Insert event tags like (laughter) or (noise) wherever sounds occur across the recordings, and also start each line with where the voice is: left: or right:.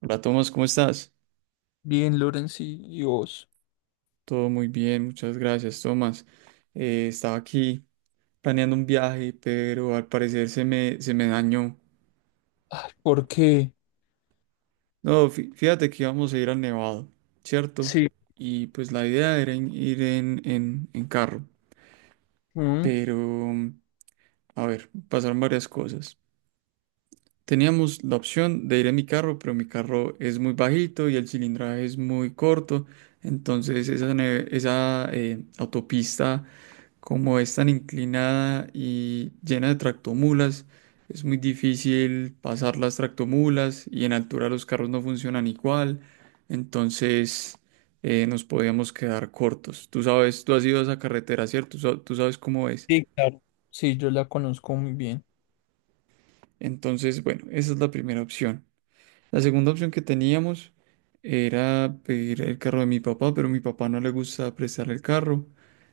right: Hola Tomás, ¿cómo estás?
left: Bien, Lorenz y vos.
right: Todo muy bien, muchas gracias Tomás. Estaba aquí planeando un viaje, pero al parecer se me dañó.
left: Ay, ¿por qué?
right: No, fíjate que íbamos a ir al Nevado, ¿cierto?
left: Sí.
right: Y pues la idea era ir en carro,
left: ¿Mm?
right: pero a ver, pasaron varias cosas. Teníamos la opción de ir en mi carro, pero mi carro es muy bajito y el cilindraje es muy corto, entonces esa autopista, como es tan inclinada y llena de tractomulas, es muy difícil pasar las tractomulas, y en altura los carros no funcionan igual. Entonces nos podíamos quedar cortos. Tú sabes, tú has ido a esa carretera, ¿cierto? Tú sabes cómo es.
left: Sí, claro. Sí, yo la conozco muy bien.
right: Entonces, bueno, esa es la primera opción. La segunda opción que teníamos era pedir el carro de mi papá, pero a mi papá no le gusta prestar el carro.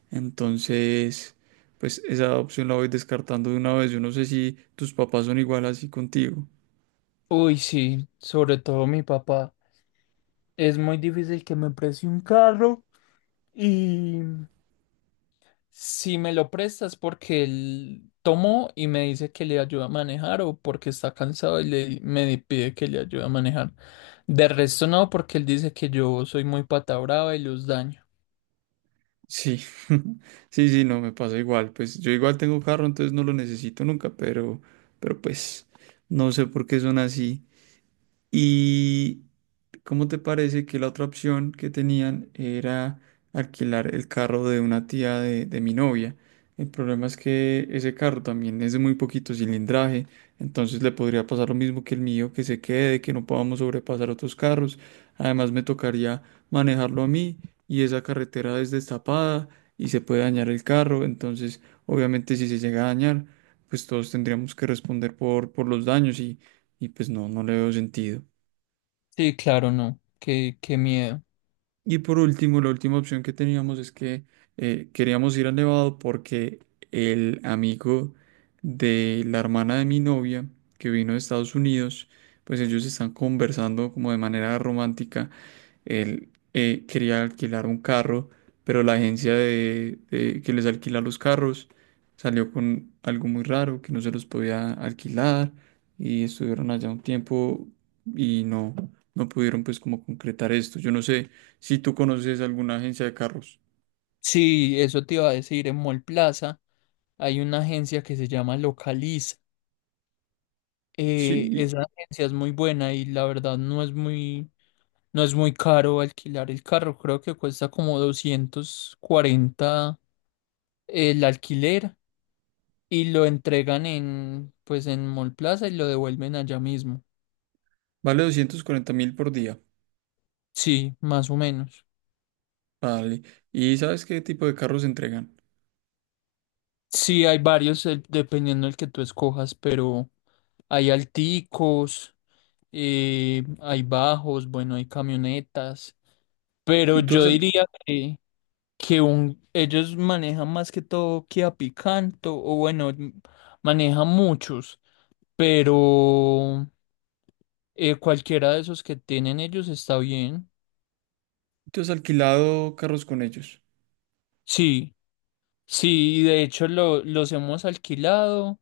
right: Entonces, pues esa opción la voy descartando de una vez. Yo no sé si tus papás son igual así contigo.
left: Uy, sí, sobre todo mi papá. Es muy difícil que me preste un carro y si me lo prestas porque él tomó y me dice que le ayuda a manejar o porque está cansado me pide que le ayude a manejar. De resto no, porque él dice que yo soy muy pata brava y los daño.
right: Sí, (laughs) sí, sí, no, me pasa igual. Pues yo igual tengo carro, entonces no lo necesito nunca, pero, pero pues, no sé por qué son así. Y ¿cómo te parece que la otra opción que tenían era alquilar el carro de una tía de mi novia? El problema es que ese carro también es de muy poquito cilindraje, entonces le podría pasar lo mismo que el mío, que se quede, que no podamos sobrepasar otros carros. Además me tocaría manejarlo a mí, y esa carretera es destapada y se puede dañar el carro. Entonces, obviamente, si se llega a dañar, pues todos tendríamos que responder por los daños, y pues no, no le veo sentido.
left: Sí, claro, no. Qué miedo.
right: Y por último, la última opción que teníamos es que queríamos ir a Nevado porque el amigo de la hermana de mi novia, que vino de Estados Unidos, pues ellos están conversando como de manera romántica. Él quería alquilar un carro, pero la agencia de que les alquila los carros salió con algo muy raro, que no se los podía alquilar, y estuvieron allá un tiempo y no, no pudieron pues como concretar esto. Yo no sé. Si tú conoces alguna agencia de carros,
left: Sí, eso te iba a decir, en Mall Plaza hay una agencia que se llama Localiz.
right: sí,
left: Esa agencia es muy buena y la verdad no es muy caro alquilar el carro. Creo que cuesta como 240 el alquiler y lo entregan en, pues en Mall Plaza y lo devuelven allá mismo.
right: vale 240.000 por día.
left: Sí, más o menos.
right: Vale. ¿Y sabes qué tipo de carros entregan?
left: Sí, hay varios dependiendo del que tú escojas, pero hay alticos, hay bajos, bueno, hay camionetas. Pero
right: ¿Y
left: yo diría que ellos manejan más que todo Kia Picanto, o bueno, manejan muchos, pero cualquiera de esos que tienen ellos está bien.
right: tú has alquilado carros con ellos?
left: Sí, sí, de hecho los hemos alquilado,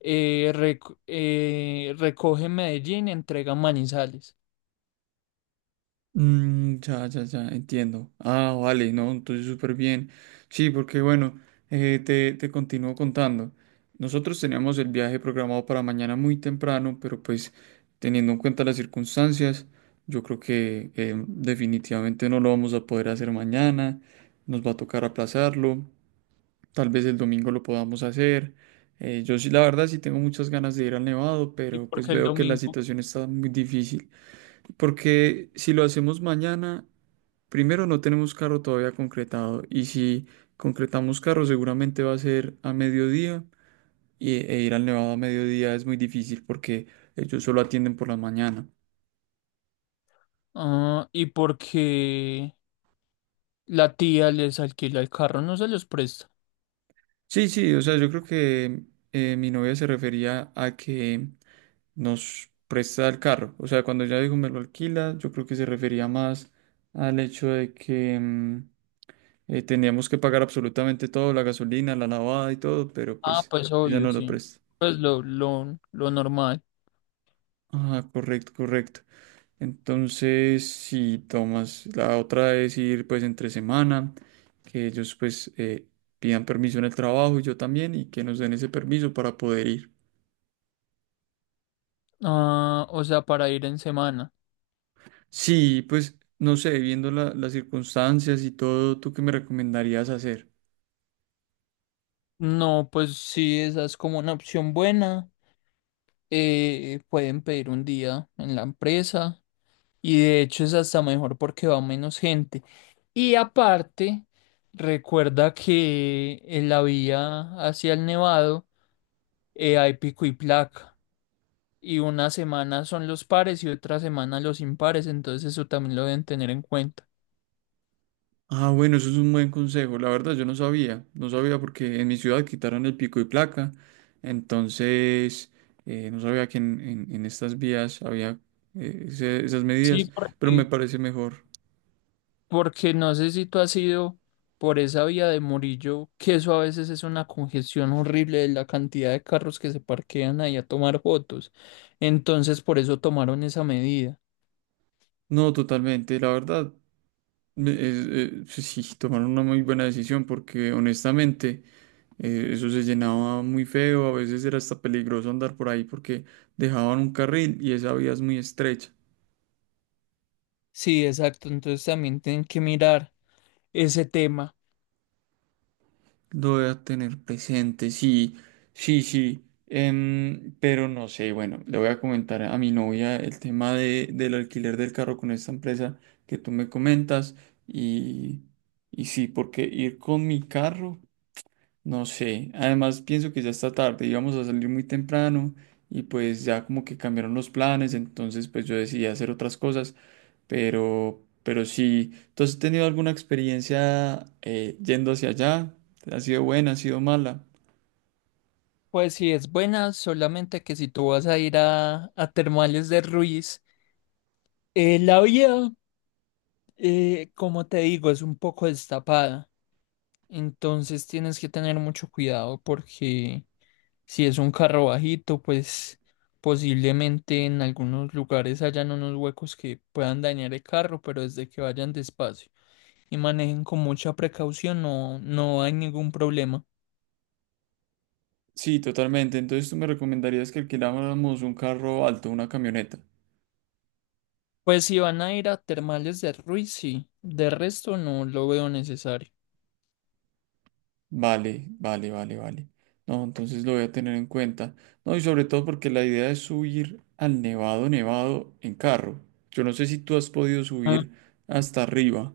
left: recoge en Medellín, entrega en Manizales.
right: Mm, ya, ya, ya, entiendo. Ah, vale, no, entonces súper bien. Sí, porque bueno, te continúo contando. Nosotros teníamos el viaje programado para mañana muy temprano, pero pues teniendo en cuenta las circunstancias, yo creo que definitivamente no lo vamos a poder hacer mañana. Nos va a tocar aplazarlo. Tal vez el domingo lo podamos hacer. Yo sí, la verdad, sí tengo muchas ganas de ir al Nevado,
left: Y
right: pero pues
left: porque el
right: veo que la
left: domingo,
right: situación está muy difícil. Porque si lo hacemos mañana, primero no tenemos carro todavía concretado. Y si concretamos carro, seguramente va a ser a mediodía. E ir al Nevado a mediodía es muy difícil porque ellos solo atienden por la mañana.
left: ah, y porque la tía les alquila el carro, no se los presta.
right: Sí, sí, o sea, yo creo que mi novia se refería a que nos presta el carro. O sea, cuando ella dijo me lo alquila, yo creo que se refería más al hecho de que teníamos que pagar absolutamente todo, la gasolina, la lavada y todo, pero
left: Ah,
right: pues
left: pues
right: ella
left: obvio,
right: no lo
left: sí.
right: presta.
left: Pues lo normal.
right: Ah, correcto, correcto. Entonces, si tomas, la otra es ir pues entre semana, que ellos pues pidan permiso en el trabajo y yo también, y que nos den ese permiso para poder ir.
left: Ah, o sea, para ir en semana.
right: Sí, pues no sé, viendo las circunstancias y todo, ¿tú qué me recomendarías hacer?
left: No, pues sí, esa es como una opción buena. Pueden pedir un día en la empresa y de hecho es hasta mejor porque va menos gente. Y aparte, recuerda que en la vía hacia el Nevado hay pico y placa y una semana son los pares y otra semana los impares, entonces eso también lo deben tener en cuenta.
right: Ah, bueno, eso es un buen consejo. La verdad, yo no sabía, no sabía, porque en mi ciudad quitaron el pico y placa, entonces no sabía que en estas vías había esas
left: Sí,
right: medidas, pero me
left: porque
right: parece mejor.
left: Porque no sé si tú has ido por esa vía de Murillo, que eso a veces es una congestión horrible de la cantidad de carros que se parquean ahí a tomar fotos. Entonces, por eso tomaron esa medida.
right: No, totalmente, la verdad, sí, sí, tomaron una muy buena decisión porque honestamente… Eso se llenaba muy feo, a veces era hasta peligroso andar por ahí porque dejaban un carril y esa vía es muy estrecha.
left: Sí, exacto. Entonces también tienen que mirar ese tema.
right: Lo voy a tener presente, sí, sí, sí. Pero no sé, bueno, le voy a comentar a mi novia el tema del alquiler del carro con esta empresa que tú me comentas, y, y sí, porque ir con mi carro. No sé, además pienso que ya está tarde, íbamos a salir muy temprano, y pues ya como que cambiaron los planes, entonces pues yo decidí hacer otras cosas. Pero sí, ¿tú has tenido alguna experiencia yendo hacia allá? ¿Ha sido buena, ha sido mala?
left: Pues sí, es buena, solamente que si tú vas a ir a Termales de Ruiz, la vía, como te digo, es un poco destapada. Entonces tienes que tener mucho cuidado porque si es un carro bajito, pues posiblemente en algunos lugares hayan unos huecos que puedan dañar el carro, pero desde que vayan despacio y manejen con mucha precaución, no, no hay ningún problema.
right: Sí, totalmente. Entonces, ¿tú me recomendarías que alquiláramos un carro alto, una camioneta?
left: Pues si van a ir a Termales de Ruiz, sí. De resto no lo veo necesario.
right: Vale, vale, vale, vale. No, entonces lo voy a tener en cuenta. No, y sobre todo porque la idea es subir al Nevado Nevado en carro. Yo no sé si tú has podido
left: Ah.
right: subir hasta arriba,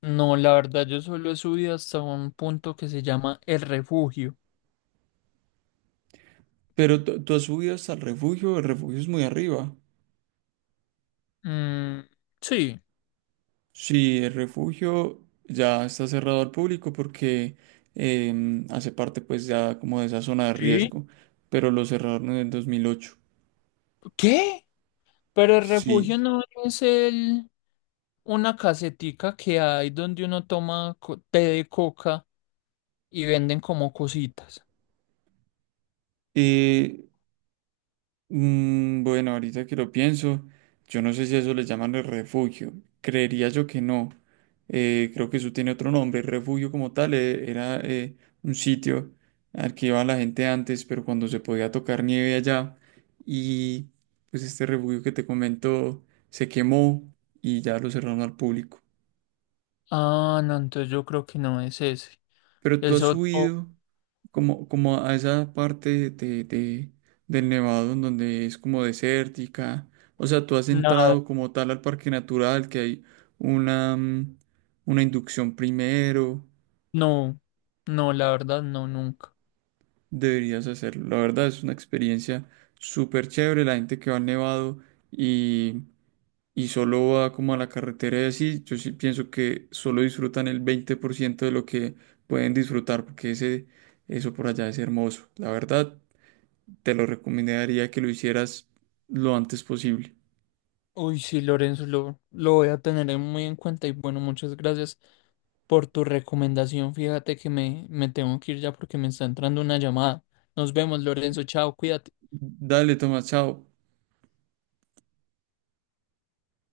left: No, la verdad, yo solo he subido hasta un punto que se llama El Refugio.
right: pero tú has subido hasta el Refugio. El Refugio es muy arriba.
left: Mm, sí.
right: Sí, el Refugio ya está cerrado al público porque hace parte pues ya como de esa zona de
left: ¿Sí?
right: riesgo, pero lo cerraron en el 2008.
left: ¿Qué? Pero el refugio
right: Sí.
left: no es el una casetica que hay donde uno toma té de coca y venden como cositas.
right: Eh, bueno, ahorita que lo pienso, yo no sé si a eso le llaman el Refugio. Creería yo que no. Creo que eso tiene otro nombre. El Refugio como tal era un sitio al que iba la gente antes, pero cuando se podía tocar nieve allá. Y pues este refugio que te comento se quemó, y ya lo cerraron al público.
left: Ah, no, entonces yo creo que no es ese.
right: Pero ¿tú
left: Es
right: has
left: otro,
right: subido como a esa parte del Nevado en donde es como desértica? O sea, ¿tú has
left: nada,
right: entrado como tal al parque natural, que hay una, una inducción primero?
left: no, no, la verdad, no, nunca.
right: Deberías hacerlo. La verdad es una experiencia súper chévere. La gente que va al Nevado y, y solo va como a la carretera y así, yo sí pienso que solo disfrutan el 20% de lo que pueden disfrutar, porque ese, eso por allá es hermoso. La verdad, te lo recomendaría que lo hicieras lo antes posible.
left: Uy, sí, Lorenzo, lo voy a tener muy en cuenta y bueno, muchas gracias por tu recomendación. Fíjate que me tengo que ir ya porque me está entrando una llamada. Nos vemos, Lorenzo, chao, cuídate.
right: Dale, Tomás, chao.